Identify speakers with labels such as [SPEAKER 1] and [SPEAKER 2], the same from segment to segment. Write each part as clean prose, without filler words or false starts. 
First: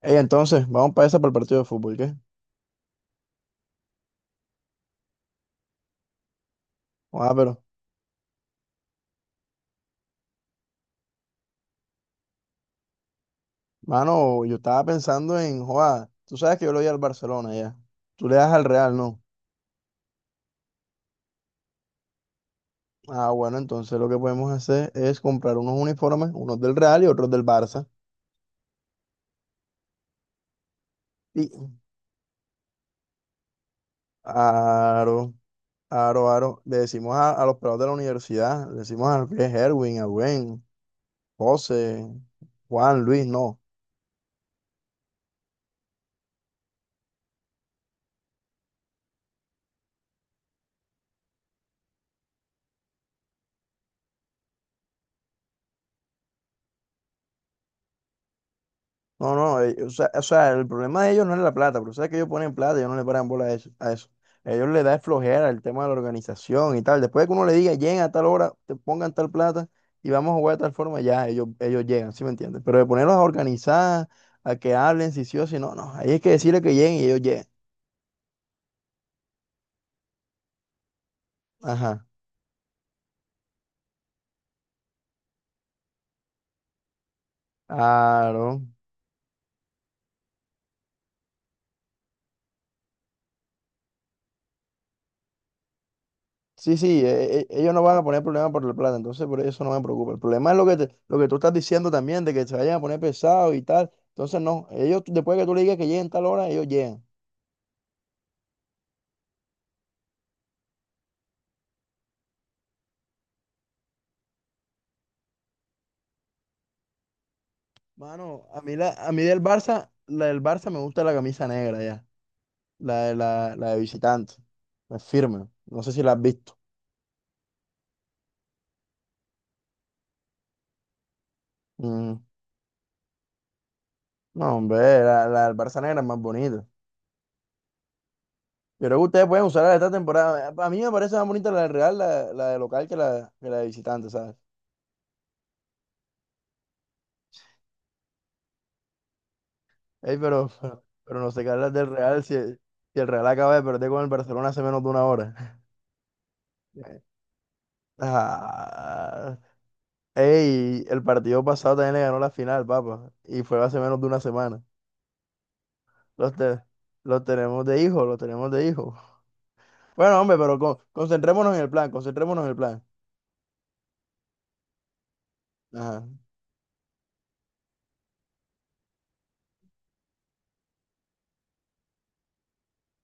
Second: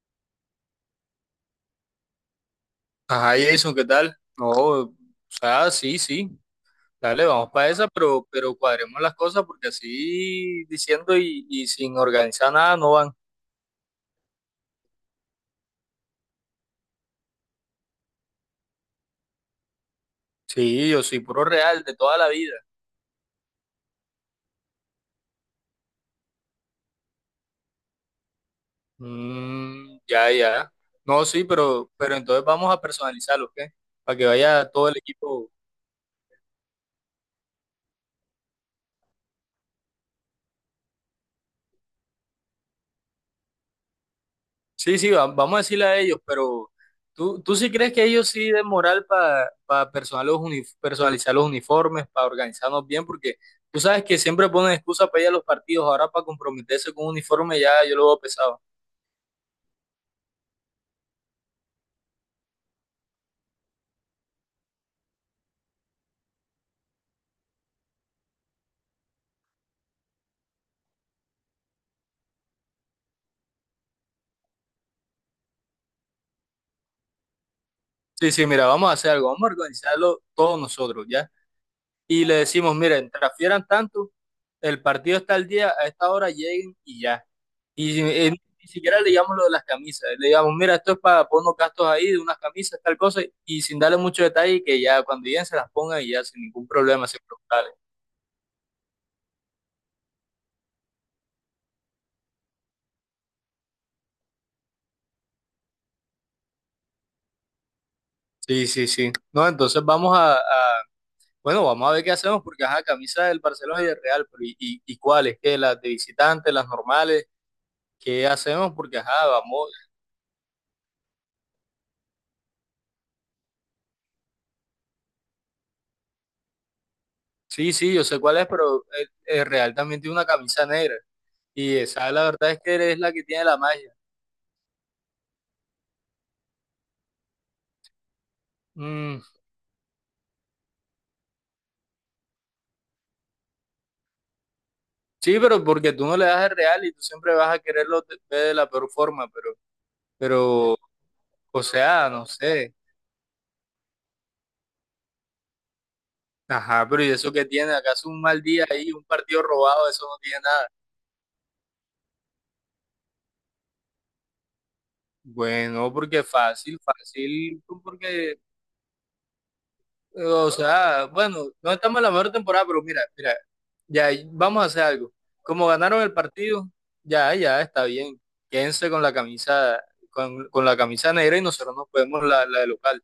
[SPEAKER 1] Ey, entonces, vamos para esa para el partido de fútbol, ¿qué?
[SPEAKER 2] Ajá, Jason, ¿qué tal? No, o sea, sí, sí, dale,
[SPEAKER 1] Ah,
[SPEAKER 2] vamos
[SPEAKER 1] pero,
[SPEAKER 2] para esa, pero cuadremos las cosas porque así diciendo y sin organizar nada no van.
[SPEAKER 1] mano, yo estaba pensando en, joa, tú sabes que yo le voy al Barcelona ya. Tú le das al Real, ¿no?
[SPEAKER 2] Sí, yo soy puro real de toda la vida.
[SPEAKER 1] Ah, bueno, entonces lo que podemos hacer es comprar unos uniformes, unos del Real y otros del Barça.
[SPEAKER 2] Mm, ya, ya. No, sí,
[SPEAKER 1] Y,
[SPEAKER 2] pero entonces vamos a personalizarlo, ¿qué? Para que vaya todo el
[SPEAKER 1] aro,
[SPEAKER 2] equipo.
[SPEAKER 1] aro, aro, le decimos a, los pelados de la universidad, le decimos a Herwin, a Gwen, José, Juan, Luis, no.
[SPEAKER 2] Sí, sí, vamos a decirle a ellos, pero ¿tú, tú sí crees que ellos sí den moral para personalizar los uniformes, para organizarnos bien? Porque tú sabes que siempre ponen excusa para ir a los partidos, ahora para comprometerse con un uniforme ya yo lo veo pesado.
[SPEAKER 1] No, no, o sea, el problema de ellos no es la plata, pero sabes que ellos ponen plata ellos no le paran bola a eso, a eso. A ellos les da es flojera el tema de la organización y tal. Después de que uno le diga, lleguen a tal hora, te pongan tal plata y vamos a jugar de tal forma, ya ellos llegan, ¿sí me entiendes? Pero de ponerlos a organizar, a que hablen, si sí o si no, no. Ahí es que decirle que lleguen y ellos llegan.
[SPEAKER 2] Sí, sí, mira, vamos a hacer algo, vamos a organizarlo todos nosotros, ¿ya?
[SPEAKER 1] Ajá.
[SPEAKER 2] Y le decimos, miren, transfieran tanto, el partido está al día, a esta hora lleguen y ya. Y
[SPEAKER 1] Claro.
[SPEAKER 2] ni siquiera le llamamos lo de las camisas. Le digamos, mira, esto es para poner unos gastos ahí de unas camisas, tal cosa, y sin darle mucho detalle, que ya cuando lleguen se las pongan y ya sin ningún
[SPEAKER 1] Sí, sí,
[SPEAKER 2] problema, sin preguntarle.
[SPEAKER 1] ellos no van a poner problema por la plata, entonces por eso no me preocupa. El problema es lo que tú estás diciendo también, de que se vayan a poner pesados y tal. Entonces, no, ellos, después que tú le digas que lleguen tal hora, ellos llegan.
[SPEAKER 2] Sí, sí, sí. No, entonces vamos bueno, vamos a ver qué hacemos, porque ajá, camisas del Barcelona y del Real, pero ¿y cuáles? ¿Qué? ¿Las de visitantes, las normales? ¿Qué
[SPEAKER 1] Mano,
[SPEAKER 2] hacemos? Porque
[SPEAKER 1] a mí
[SPEAKER 2] ajá,
[SPEAKER 1] del
[SPEAKER 2] vamos.
[SPEAKER 1] Barça, la del Barça me gusta la camisa negra ya, la de visitante, es firme, no sé si la has visto.
[SPEAKER 2] Sí, sí, yo sé cuál es, pero el Real también tiene una camisa negra. Y esa,
[SPEAKER 1] Mm.
[SPEAKER 2] la verdad es que es la que tiene la magia.
[SPEAKER 1] No, hombre, la del Barça negra es más bonita. Yo creo que
[SPEAKER 2] Mm.
[SPEAKER 1] ustedes pueden usar la de esta temporada. A mí me parece más bonita la del Real, la de local, que la de visitante, ¿sabes?
[SPEAKER 2] Sí, pero porque tú no le das el real y tú siempre vas a quererlo ver de la peor forma, pero,
[SPEAKER 1] Ey, pero,
[SPEAKER 2] pero,
[SPEAKER 1] pero, pero no se
[SPEAKER 2] o
[SPEAKER 1] las del
[SPEAKER 2] sea,
[SPEAKER 1] Real
[SPEAKER 2] no
[SPEAKER 1] si,
[SPEAKER 2] sé.
[SPEAKER 1] si el Real acaba de perder con el Barcelona hace menos de una hora.
[SPEAKER 2] Ajá, pero ¿y eso qué tiene? ¿Acaso un mal día ahí, un
[SPEAKER 1] Ah,
[SPEAKER 2] partido robado, eso no tiene nada?
[SPEAKER 1] ey, el partido pasado también le ganó la final, papá, y fue hace menos de una semana.
[SPEAKER 2] Bueno, porque
[SPEAKER 1] Los, te-
[SPEAKER 2] fácil,
[SPEAKER 1] los
[SPEAKER 2] fácil,
[SPEAKER 1] tenemos
[SPEAKER 2] pues,
[SPEAKER 1] de hijo, los
[SPEAKER 2] porque,
[SPEAKER 1] tenemos de hijo. Bueno, hombre,
[SPEAKER 2] o sea, bueno,
[SPEAKER 1] concentrémonos en el
[SPEAKER 2] no
[SPEAKER 1] plan,
[SPEAKER 2] estamos en la mejor
[SPEAKER 1] concentrémonos en el
[SPEAKER 2] temporada, pero
[SPEAKER 1] plan.
[SPEAKER 2] mira, ya vamos a hacer algo. Como ganaron
[SPEAKER 1] Ajá,
[SPEAKER 2] el partido, ya, ya está bien. Quédense con la camisa negra y nosotros nos podemos la de local.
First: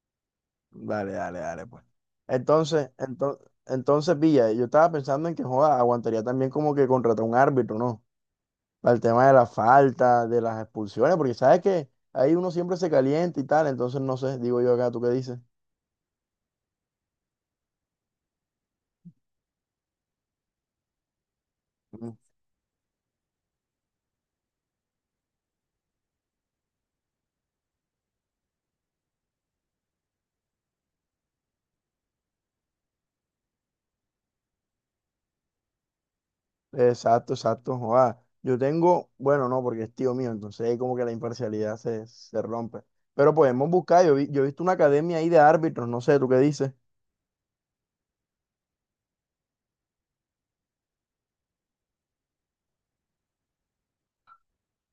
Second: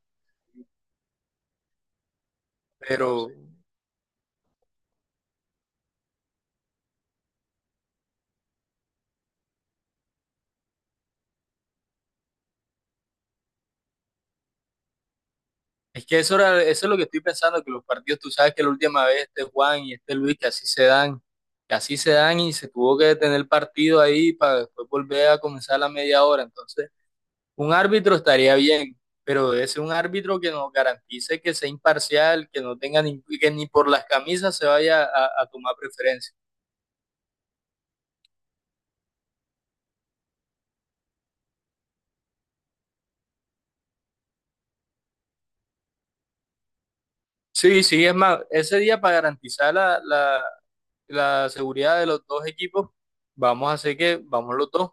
[SPEAKER 1] dale, dale, dale, pues. Entonces,
[SPEAKER 2] Pero,
[SPEAKER 1] entonces, entonces, Villa, yo estaba pensando en que, joda, aguantaría también como que contratar un árbitro, ¿no? Para el tema de la falta, de las expulsiones, porque sabes que ahí uno siempre se calienta y tal, entonces no sé, digo yo acá, ¿tú qué dices?
[SPEAKER 2] es que eso, eso es lo que estoy pensando, que los partidos, tú sabes que la última vez este Juan y este Luis, que así se dan, que así se
[SPEAKER 1] Mm.
[SPEAKER 2] dan y se tuvo que detener el partido ahí para después volver a comenzar la media hora. Entonces, un árbitro estaría bien, pero debe ser un árbitro que nos garantice que sea imparcial, que no tenga ni, que ni por las camisas se vaya a tomar preferencia.
[SPEAKER 1] Exacto, exacto, joda. Yo tengo, bueno, no, porque es tío mío, entonces ahí como que la imparcialidad se, se rompe. Pero podemos buscar, yo he visto una academia ahí de árbitros, no sé, ¿tú qué dices?
[SPEAKER 2] Sí, sí, es más, ese día para garantizar la seguridad de los dos equipos, vamos a hacer que vamos los dos.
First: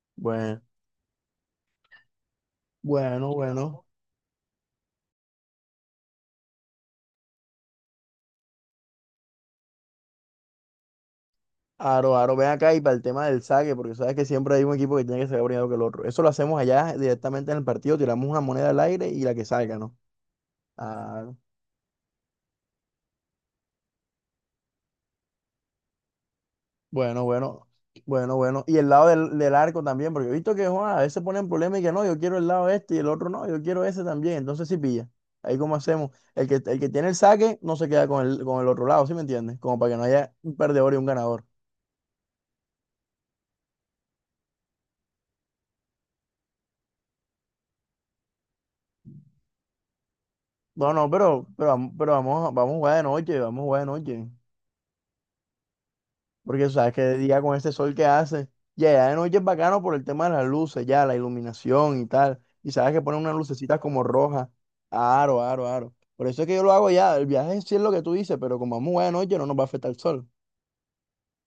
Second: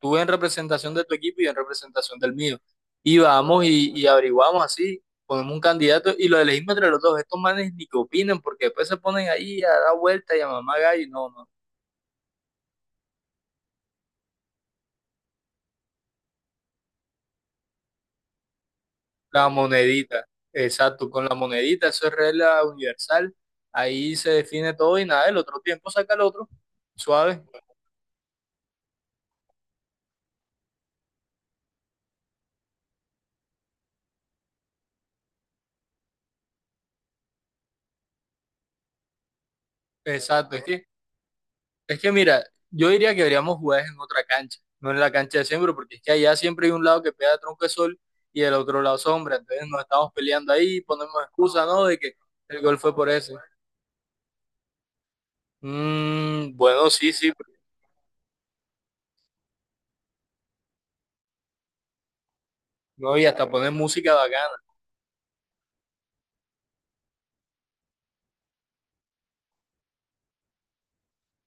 [SPEAKER 2] Tú en
[SPEAKER 1] Bueno,
[SPEAKER 2] representación de tu equipo y yo en representación del mío. Y
[SPEAKER 1] bueno,
[SPEAKER 2] vamos
[SPEAKER 1] bueno.
[SPEAKER 2] y averiguamos así, ponemos un candidato y lo elegimos entre los dos. Estos manes ni que opinen porque después se ponen ahí a dar vuelta y a mamá gallo. No, no.
[SPEAKER 1] Aro, Aro, ven acá y para el tema del saque, porque sabes que siempre hay un equipo que tiene que sacar primero que el otro. Eso lo hacemos allá directamente en el partido, tiramos una moneda al aire y la que
[SPEAKER 2] La
[SPEAKER 1] salga, ¿no?
[SPEAKER 2] monedita, exacto, con
[SPEAKER 1] Ah.
[SPEAKER 2] la monedita, eso es regla universal. Ahí se define todo y nada, el otro tiempo saca el otro.
[SPEAKER 1] Bueno,
[SPEAKER 2] Suave,
[SPEAKER 1] bueno, bueno, bueno. Y el lado del arco también, porque he visto que Juan, a veces ponen problemas y que no, yo quiero el lado este y el otro no, yo quiero ese también. Entonces sí pilla. Ahí cómo hacemos. El que tiene el saque no se queda con con el otro lado, ¿sí me entiendes? Como para que no haya un
[SPEAKER 2] exacto. Es que
[SPEAKER 1] perdedor y un ganador.
[SPEAKER 2] es que mira, yo diría que deberíamos jugar en otra cancha, no en la cancha de siempre, porque es que allá siempre hay un lado que pega tronco de sol y el otro lado sombra. Entonces nos estamos peleando ahí,
[SPEAKER 1] No, no,
[SPEAKER 2] ponemos
[SPEAKER 1] pero,
[SPEAKER 2] excusa,
[SPEAKER 1] pero,
[SPEAKER 2] ¿no?
[SPEAKER 1] vamos-
[SPEAKER 2] De
[SPEAKER 1] pero
[SPEAKER 2] que el
[SPEAKER 1] vamos a
[SPEAKER 2] gol fue
[SPEAKER 1] jugar de
[SPEAKER 2] por ese.
[SPEAKER 1] noche, vamos a jugar de noche.
[SPEAKER 2] Mm,
[SPEAKER 1] Porque
[SPEAKER 2] bueno,
[SPEAKER 1] sabes que
[SPEAKER 2] sí,
[SPEAKER 1] de
[SPEAKER 2] sí,
[SPEAKER 1] día
[SPEAKER 2] pero
[SPEAKER 1] con este sol que hace, ya, ya de noche es bacano por el tema de las luces, ya, la iluminación y tal. Y sabes que
[SPEAKER 2] no,
[SPEAKER 1] ponen
[SPEAKER 2] y
[SPEAKER 1] unas
[SPEAKER 2] hasta poner
[SPEAKER 1] lucecitas como
[SPEAKER 2] música
[SPEAKER 1] rojas.
[SPEAKER 2] bacana.
[SPEAKER 1] Aro, aro, aro. Por eso es que yo lo hago ya. El viaje sí es lo que tú dices, pero como vamos a de noche no nos va a afectar el sol.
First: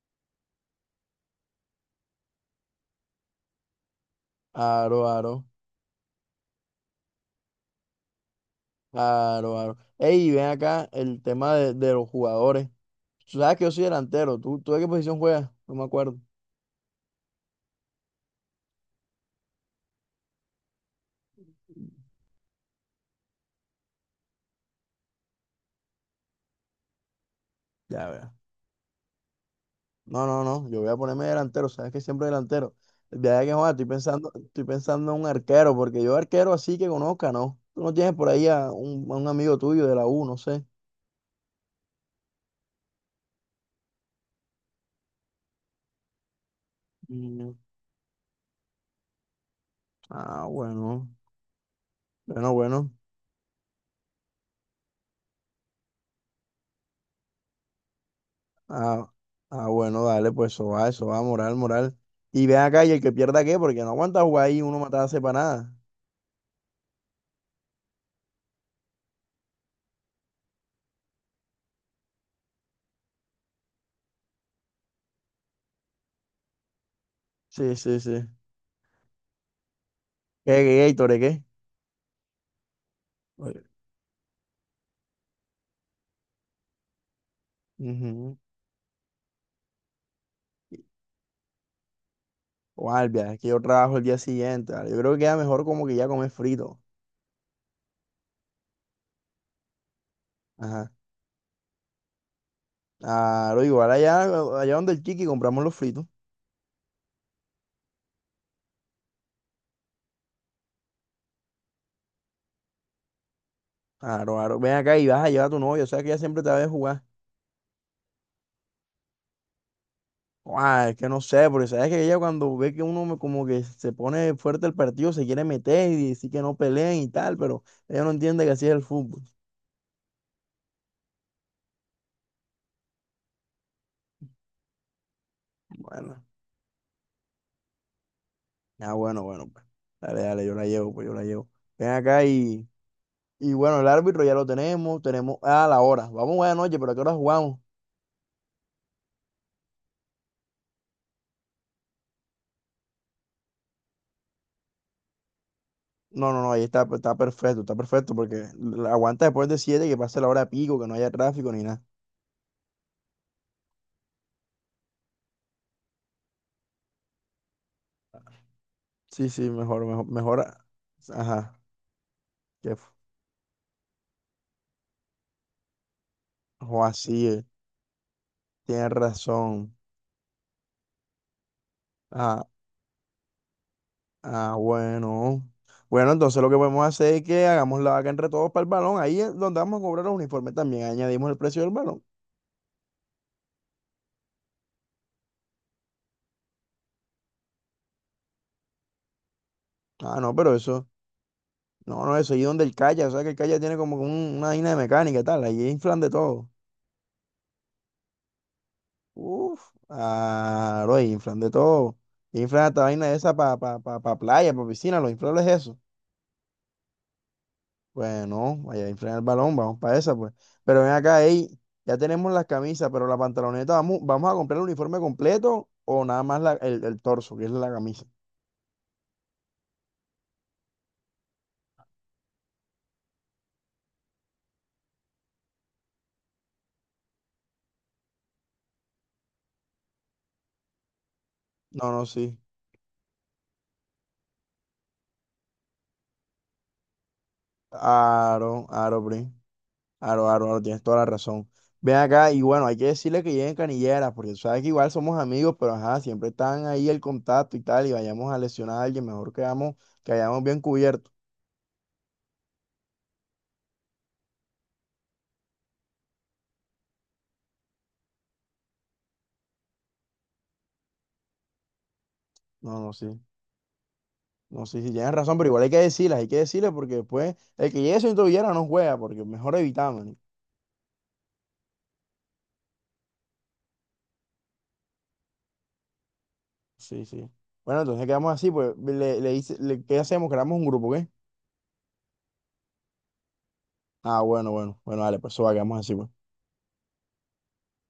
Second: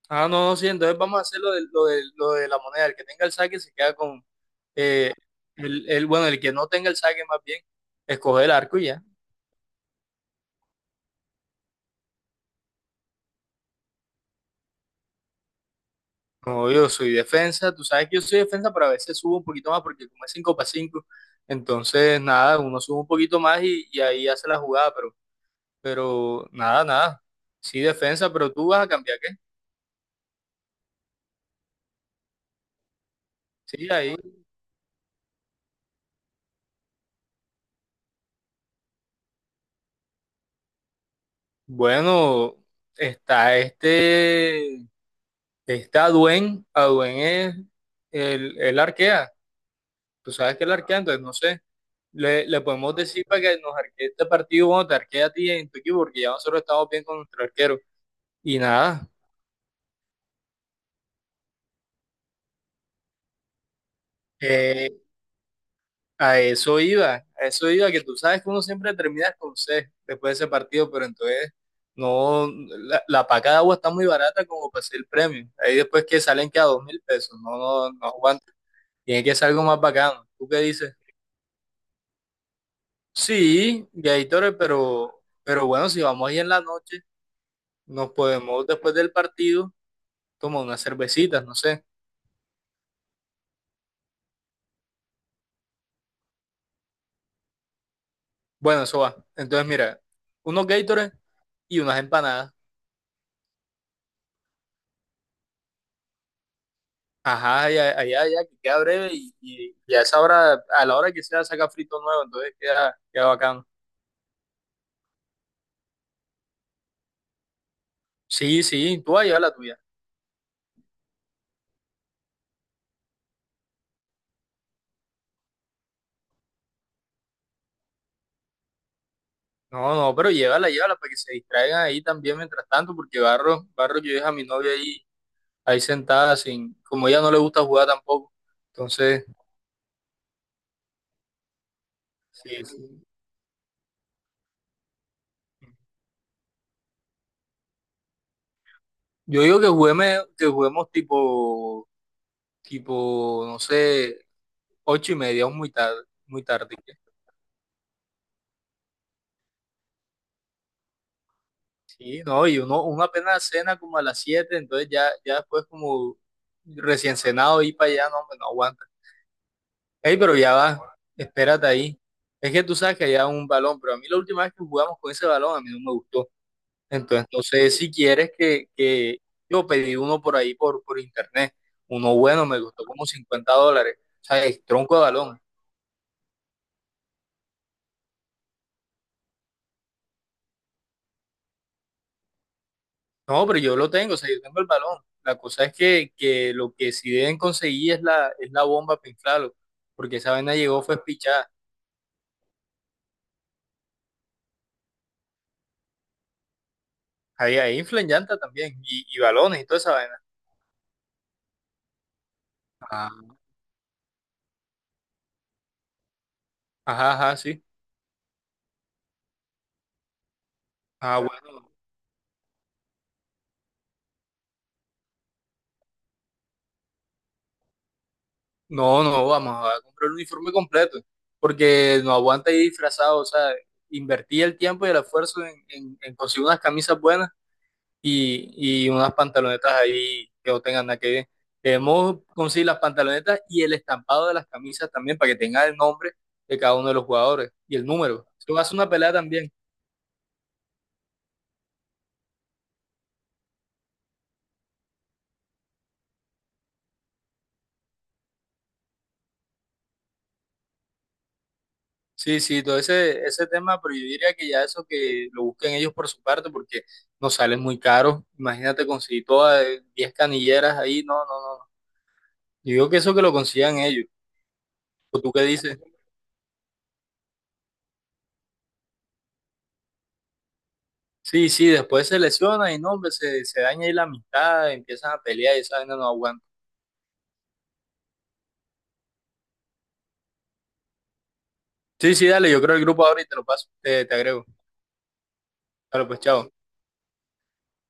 [SPEAKER 2] Ah, no, no, sí, entonces vamos a hacer lo de, lo de, lo de la moneda. El que tenga el saque se queda con
[SPEAKER 1] Aro,
[SPEAKER 2] eh,
[SPEAKER 1] aro,
[SPEAKER 2] bueno, el que no tenga el saque más bien, escoge el arco y ya.
[SPEAKER 1] aro, aro. Ey, ven acá el tema de los jugadores. Tú sabes que yo soy delantero. Tú de qué posición juegas? No me acuerdo.
[SPEAKER 2] No, yo soy defensa, tú sabes que yo soy defensa, pero a veces subo un poquito más porque como es 5 para 5 entonces nada, uno sube un poquito más y ahí hace la jugada, pero nada, nada. Sí,
[SPEAKER 1] Ya,
[SPEAKER 2] defensa,
[SPEAKER 1] vea.
[SPEAKER 2] pero tú vas a cambiar qué.
[SPEAKER 1] No, no, no, yo voy a ponerme delantero, sabes que siempre delantero. De ahí que joder,
[SPEAKER 2] Sí, ahí.
[SPEAKER 1] estoy pensando en un arquero, porque yo arquero así que conozca, ¿no? Tú no tienes por ahí a a un amigo tuyo de la U, no sé.
[SPEAKER 2] Bueno, está este, está Duen, a duen
[SPEAKER 1] Mm.
[SPEAKER 2] es el arquea, tú
[SPEAKER 1] Ah,
[SPEAKER 2] sabes que el arquea,
[SPEAKER 1] bueno,
[SPEAKER 2] entonces no sé, le,
[SPEAKER 1] bueno,
[SPEAKER 2] le
[SPEAKER 1] bueno.
[SPEAKER 2] podemos decir para que nos arquee este partido, bueno, te arquea a ti en tu equipo, porque ya nosotros estamos bien con nuestro arquero. Y nada.
[SPEAKER 1] Ah, ah, bueno, dale, pues eso va, moral, moral. Y ven acá y el que pierda qué, porque no aguanta jugar ahí uno
[SPEAKER 2] Eh,
[SPEAKER 1] matarse para nada.
[SPEAKER 2] A eso iba, que tú sabes que uno siempre termina con C después de ese partido, pero entonces no, la paca de agua está muy barata como para ser el premio. Ahí después que salen que a 2.000 pesos, no,
[SPEAKER 1] Sí,
[SPEAKER 2] no,
[SPEAKER 1] sí,
[SPEAKER 2] no
[SPEAKER 1] sí.
[SPEAKER 2] aguanta. Tiene que ser algo más bacano. ¿Tú
[SPEAKER 1] ¿Qué,
[SPEAKER 2] qué
[SPEAKER 1] qué, qué,
[SPEAKER 2] dices?
[SPEAKER 1] Tore, qué? Oye,
[SPEAKER 2] Sí, Gatorade, pero bueno, si vamos ahí en la noche, nos
[SPEAKER 1] ujú.
[SPEAKER 2] podemos después del partido tomar unas cervecitas, no sé.
[SPEAKER 1] Guardia, es que yo trabajo el día siguiente, ¿vale? Yo creo que queda mejor como que ya comer frito.
[SPEAKER 2] Bueno, eso va. Entonces, mira, unos
[SPEAKER 1] Ajá.
[SPEAKER 2] Gatorade y unas empanadas.
[SPEAKER 1] Claro, igual allá, allá donde el Chiqui compramos los fritos.
[SPEAKER 2] Ajá, ya allá, ya que queda breve y a esa hora, a la hora que sea, saca frito nuevo, entonces queda, queda bacano.
[SPEAKER 1] Claro, claro. Ven acá y vas a llevar a tu novia, o sea que ella siempre te va a ver jugar.
[SPEAKER 2] Sí, sí, tú vas a llevar la tuya.
[SPEAKER 1] Ah, es que no sé, porque sabes que ella cuando ve que como que se pone fuerte el partido, se quiere meter y decir que no peleen y tal, pero ella no entiende que así es el fútbol.
[SPEAKER 2] No, no, pero llévala, llévala para que se distraigan ahí también mientras tanto, porque Barro, Barro, yo dejo a mi novia ahí, ahí
[SPEAKER 1] Bueno,
[SPEAKER 2] sentada, sin, como ella no le gusta jugar tampoco.
[SPEAKER 1] ah, bueno,
[SPEAKER 2] Entonces,
[SPEAKER 1] bueno, pues. Dale, dale, yo la llevo, pues yo la llevo. Ven acá
[SPEAKER 2] sí, sí.
[SPEAKER 1] y bueno, el árbitro ya lo tenemos, tenemos, ah, la hora. Vamos buena noche, pero ¿a qué hora jugamos?
[SPEAKER 2] Yo digo que juguemos tipo, tipo, no sé, ocho y media, o muy tarde,
[SPEAKER 1] No, no,
[SPEAKER 2] muy
[SPEAKER 1] no, ahí
[SPEAKER 2] tarde.
[SPEAKER 1] está, está perfecto, porque aguanta después de las 7 que pase la hora pico, que no haya tráfico ni nada.
[SPEAKER 2] Sí, no, y uno, uno apenas cena como a las 7 entonces ya, ya después como recién cenado ir para allá, no, hombre, no aguanta.
[SPEAKER 1] Sí, sí, mejor, mejor,
[SPEAKER 2] Ey, pero
[SPEAKER 1] mejor.
[SPEAKER 2] ya va,
[SPEAKER 1] Ajá,
[SPEAKER 2] espérate ahí. Es que
[SPEAKER 1] que
[SPEAKER 2] tú
[SPEAKER 1] f-
[SPEAKER 2] sabes que allá un balón, pero a mí la última vez que jugamos con ese balón a mí no me gustó.
[SPEAKER 1] o así,
[SPEAKER 2] Entonces, no
[SPEAKER 1] es,
[SPEAKER 2] sé si quieres
[SPEAKER 1] tienes
[SPEAKER 2] que yo
[SPEAKER 1] razón.
[SPEAKER 2] pedí uno por ahí por internet. Uno
[SPEAKER 1] Ah,
[SPEAKER 2] bueno, me costó como $50. O sea,
[SPEAKER 1] ah,
[SPEAKER 2] es tronco de balón.
[SPEAKER 1] bueno. Bueno, entonces lo que podemos hacer es que hagamos la vaca entre todos para el balón. Ahí es donde vamos a cobrar los uniformes también. Añadimos el precio del balón.
[SPEAKER 2] No, pero yo lo tengo, o sea, yo tengo el balón. La cosa es que lo que sí deben conseguir es es la bomba para inflarlo, porque
[SPEAKER 1] Ah, no,
[SPEAKER 2] esa
[SPEAKER 1] pero
[SPEAKER 2] vaina llegó
[SPEAKER 1] eso,
[SPEAKER 2] fue pichada.
[SPEAKER 1] no, no, eso ahí donde el calla, o sea que el calla tiene como una vaina de mecánica y tal, ahí inflan de todo.
[SPEAKER 2] Ahí, ahí inflan llanta también, y balones y
[SPEAKER 1] Uf,
[SPEAKER 2] toda esa vaina.
[SPEAKER 1] ah, lo inflan de todo. Inflan hasta
[SPEAKER 2] Ah,
[SPEAKER 1] vaina esa para pa playa, para piscina, lo inflan es eso.
[SPEAKER 2] ajá, ajá, sí.
[SPEAKER 1] Pues no, vaya a inflar el balón, vamos para esa, pues. Pero ven
[SPEAKER 2] Ah,
[SPEAKER 1] acá, ey,
[SPEAKER 2] bueno.
[SPEAKER 1] ya tenemos las camisas, pero la pantaloneta, vamos a comprar el uniforme completo o nada más el torso, que es la camisa?
[SPEAKER 2] No, no, vamos a comprar el uniforme completo, porque no aguanta ir disfrazado, o sea, invertí el tiempo y el esfuerzo en conseguir unas camisas buenas y unas pantalonetas ahí que no tengan nada que ver.
[SPEAKER 1] No, no,
[SPEAKER 2] Debemos
[SPEAKER 1] sí.
[SPEAKER 2] conseguir las pantalonetas y el estampado de las camisas también para que tenga el nombre de cada uno de los jugadores y el número. Eso va a
[SPEAKER 1] Aro,
[SPEAKER 2] ser una
[SPEAKER 1] aro,
[SPEAKER 2] pelea
[SPEAKER 1] Pri.
[SPEAKER 2] también.
[SPEAKER 1] Aro, aro, aro, tienes toda la razón. Ven acá y bueno, hay que decirle que lleguen canilleras, porque tú sabes que igual somos amigos, pero ajá, siempre están ahí el contacto y tal, y vayamos a lesionar a alguien, mejor quedamos, que hayamos bien cubierto.
[SPEAKER 2] Sí, sí, todo ese, ese tema, pero yo diría que ya eso que lo busquen ellos por su parte porque nos salen muy caros. Imagínate conseguir todas 10 canilleras ahí, no, no, no. No. Yo
[SPEAKER 1] No,
[SPEAKER 2] digo
[SPEAKER 1] no,
[SPEAKER 2] que
[SPEAKER 1] sí,
[SPEAKER 2] eso que lo consigan ellos.
[SPEAKER 1] no, sí, sí, tienes
[SPEAKER 2] ¿O tú
[SPEAKER 1] razón,
[SPEAKER 2] qué
[SPEAKER 1] pero igual hay que
[SPEAKER 2] dices?
[SPEAKER 1] decirlas, hay que decirles, porque después el que llegue sin tobillera no juega, porque mejor evitamos. ¿No?
[SPEAKER 2] Sí, sí, después se lesiona y no, hombre, se daña ahí la amistad, empiezan a pelear y esa vaina no aguanta.
[SPEAKER 1] Sí, sí. Bueno, entonces quedamos así, pues, ¿qué hacemos? Creamos un grupo, ¿qué?
[SPEAKER 2] Sí, sí, dale, yo creo el grupo ahora y te lo paso, te
[SPEAKER 1] Ah,
[SPEAKER 2] agrego.
[SPEAKER 1] bueno, bueno, bueno, dale, pues eso va, quedamos así,
[SPEAKER 2] Dale,
[SPEAKER 1] pues.
[SPEAKER 2] pues, chao.